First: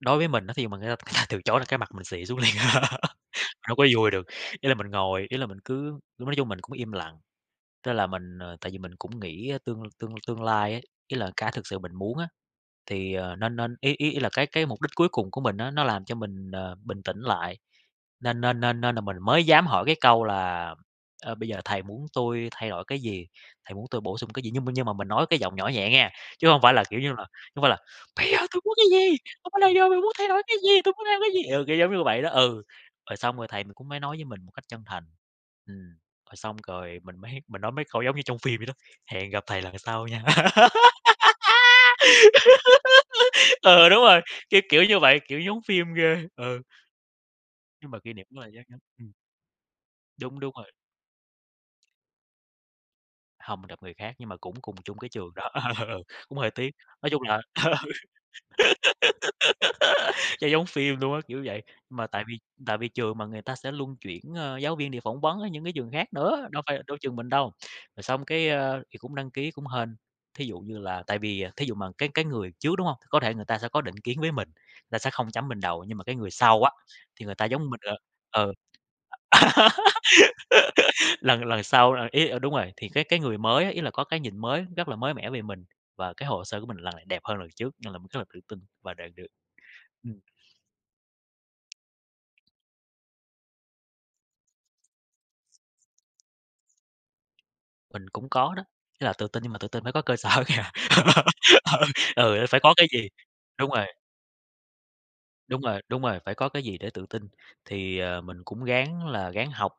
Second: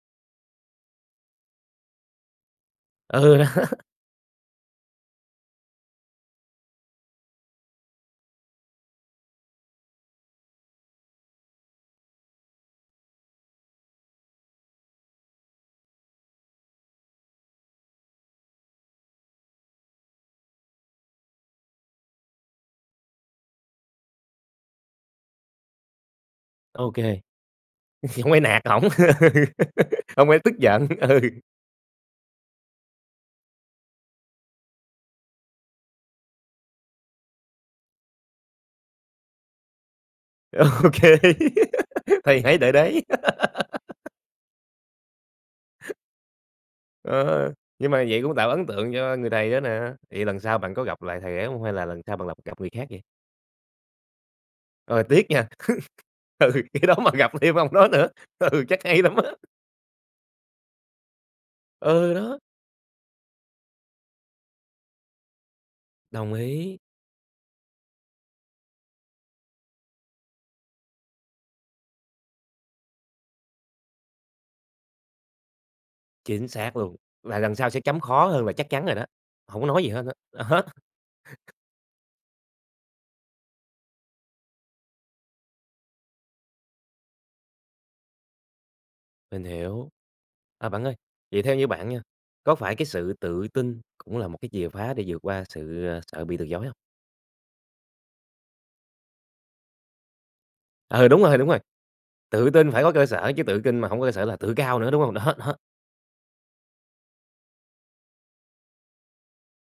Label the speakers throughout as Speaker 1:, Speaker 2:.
Speaker 1: Đối với mình á thì mình nghĩ là ta từ chối là cái mặt mình xị xuống liền à,
Speaker 2: Ừ, đó.
Speaker 1: đâu có vui được. Ý là mình ngồi, ý là mình cứ lúc nói chung mình cũng im lặng, tức là mình, ờ tại vì mình cũng nghĩ á tương tương tương lai á, ý là cái thực sự mình muốn á thì, ờ, nên nên ý ý ý là cái cái mục đích cuối cùng của mình á nó làm cho mình, ờ, bình tĩnh lại, nên nên nên nên là mình mới dám hỏi cái câu là, ờ, "Bây giờ thầy muốn tui thay đổi cái gì? Thầy muốn tui bổ sung cái gì?" Nhưng mà nhưng mà mình nói cái giọng nhỏ nhẹ nghe, chứ hông phải là,
Speaker 2: Ô
Speaker 1: kiểu như
Speaker 2: kê.
Speaker 1: là, không phải là: "Bây
Speaker 2: Hông
Speaker 1: giờ
Speaker 2: phải
Speaker 1: thầy
Speaker 2: nạt
Speaker 1: muốn cái
Speaker 2: ổng,
Speaker 1: gì? Hoặc bây là giờ mày muốn
Speaker 2: hổng
Speaker 1: thay
Speaker 2: phải
Speaker 1: đổi
Speaker 2: tức
Speaker 1: cái gì,
Speaker 2: giận,
Speaker 1: tui muốn
Speaker 2: ừ.
Speaker 1: làm cái gì?" Ừ, kiểu giống như vậy đó. Ừ, rồi xong rồi thầy cũng mới nói với mình một cách chân thành. Ừm, rồi xong rồi mình mới mình nói mấy câu giống như trong phim vậy đó: "Hẹn gặp thầy lần sau nha!"
Speaker 2: Ô kê, thầy hãy đợi đấy!
Speaker 1: Ừ, đúng rồi, cái kiểu như vậy, kiểu giống phim ghê, ừ.
Speaker 2: Ờ,
Speaker 1: Nhưng
Speaker 2: nhưng
Speaker 1: mà
Speaker 2: mà
Speaker 1: kỷ
Speaker 2: vậy
Speaker 1: niệm
Speaker 2: cũng
Speaker 1: rất
Speaker 2: tạo
Speaker 1: giá
Speaker 2: ấn
Speaker 1: [unintelligible]
Speaker 2: tượng
Speaker 1: ừm.
Speaker 2: cho người thầy đó nè, vậy
Speaker 1: Đúng,
Speaker 2: lần
Speaker 1: đúng
Speaker 2: sau
Speaker 1: rồi.
Speaker 2: bạn có gặp lại thầy ấy hông? Hay là lần sau bạn lặp gặp người khác vậy?
Speaker 1: Hông gặp người khác nhưng mà cũng cùng chung
Speaker 2: Rồi,
Speaker 1: cái
Speaker 2: tiếc
Speaker 1: trường
Speaker 2: nha!
Speaker 1: đó, cũng hơi
Speaker 2: Ừ,
Speaker 1: tiếc.
Speaker 2: cái đó
Speaker 1: Nói
Speaker 2: mà
Speaker 1: chung
Speaker 2: gặp
Speaker 1: là
Speaker 2: thêm
Speaker 1: ừ,
Speaker 2: ông đó nữa, ừ, chắc hay lắm á!
Speaker 1: cho giống phim luôn á, kiểu vậy. Mà
Speaker 2: Ừ,
Speaker 1: tại
Speaker 2: đó.
Speaker 1: vì tại vì trường mà người ta sẽ luân chuyển, ơ, giáo viên để phỏng vấn ở những cái trường khác
Speaker 2: Đồng
Speaker 1: nữa, đâu
Speaker 2: ý.
Speaker 1: phải đâu trường mình đâu. Rồi xong cái, ơ thì cũng đăng ký cũng hên, thí dụ như là tại vì, à thí dụ mà cái cái người trước, đúng hông? Có thể người ta sẽ có định kiến với mình, người ta sẽ không chấm mình đậu, nhưng mà cái người
Speaker 2: Chính
Speaker 1: sau á,
Speaker 2: xác luôn!
Speaker 1: thì người
Speaker 2: Là
Speaker 1: ta
Speaker 2: lần
Speaker 1: giống
Speaker 2: sau
Speaker 1: mình,
Speaker 2: sẽ chấm khó
Speaker 1: ờ
Speaker 2: hơn là
Speaker 1: ừ.
Speaker 2: chắc chắn rồi đó, hổng có nói gì hết á, đó.
Speaker 1: Lần lần sau, ờ, ý ờ, đúng rồi, thì cái cái người mới á, ý là có cái nhìn mới, rất là mới mẻ về mình, và cái hồ sơ của mình lần này đẹp hơn lần trước, nên là mình rất là tự tin và đạt được.
Speaker 2: Mình hiểu.
Speaker 1: Ừm.
Speaker 2: À, bạn ơi, vậy theo như bạn nha, có phải cái sự tự tin cũng là một cái chìa khoá để vượt qua sự, ờ, sợ bị từ chối không?
Speaker 1: Mình cũng có đó, ý là tự tin nhưng mà tự tin phải có cơ sở kìa.
Speaker 2: Ừ, đúng rồi, đúng rồi.
Speaker 1: Ừ, ừ, nó
Speaker 2: Tự
Speaker 1: phải
Speaker 2: tin
Speaker 1: có
Speaker 2: phải
Speaker 1: cái
Speaker 2: có cơ
Speaker 1: gì
Speaker 2: sở chứ tự
Speaker 1: đúng
Speaker 2: kinh
Speaker 1: rồi.
Speaker 2: mà hổng có cơ sở là tự cao nữa, đúng hông? Đó, đó.
Speaker 1: Đúng rồi, đúng rồi, phải có cái gì để tự tin. Thì, ờ, mình cũng ráng là ráng học,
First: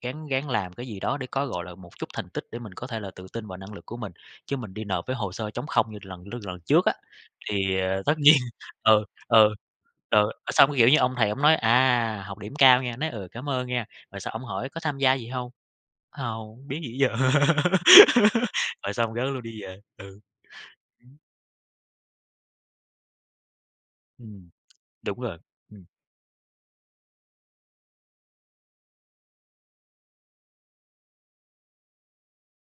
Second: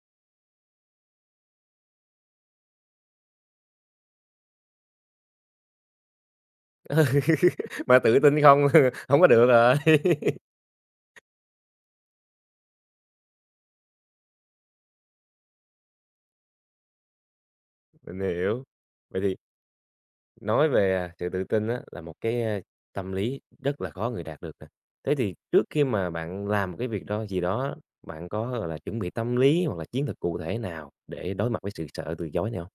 Speaker 1: ráng ráng làm cái gì đó để có, gọi là, một chút thành tích để mình có thể là tự tin vào năng lực của mình, chứ mình đi nộp với hồ sơ trống không như lần lư lần trước á,
Speaker 2: Ừ,
Speaker 1: thì,
Speaker 2: mà
Speaker 1: ờ, tất
Speaker 2: tự
Speaker 1: nhiên
Speaker 2: tin không,
Speaker 1: ừ,
Speaker 2: hông có được
Speaker 1: ừ, ừ.
Speaker 2: rồi.
Speaker 1: Ờ, xong, kiểu như, ông thầy ổng nói: "À, học điểm cao nghe!" Nói: "Ừ, cảm ơn nghe!" Rồi xong ổng hỏi: "Có tham gia gì hông?". Hông, biết gì giờ.
Speaker 2: Mình hiểu.
Speaker 1: Rồi xong
Speaker 2: Vậy
Speaker 1: rớt
Speaker 2: thì
Speaker 1: luôn, đi về, ừ.
Speaker 2: Nói về, à,
Speaker 1: Ừm.
Speaker 2: sự tự tin á, là một cái, a, tâm lý rất là khó người đạt
Speaker 1: Ừm,
Speaker 2: được nè. Thế
Speaker 1: đúng
Speaker 2: thì
Speaker 1: rồi,
Speaker 2: trước khi
Speaker 1: ừm.
Speaker 2: mà bạn làm một cái việc đó gì đó á, bạn có, gọi là, chuẩn bị tâm lý hoặc là chiến thuật cụ thể nào để đối mặt với sự sợ từ chối này hông?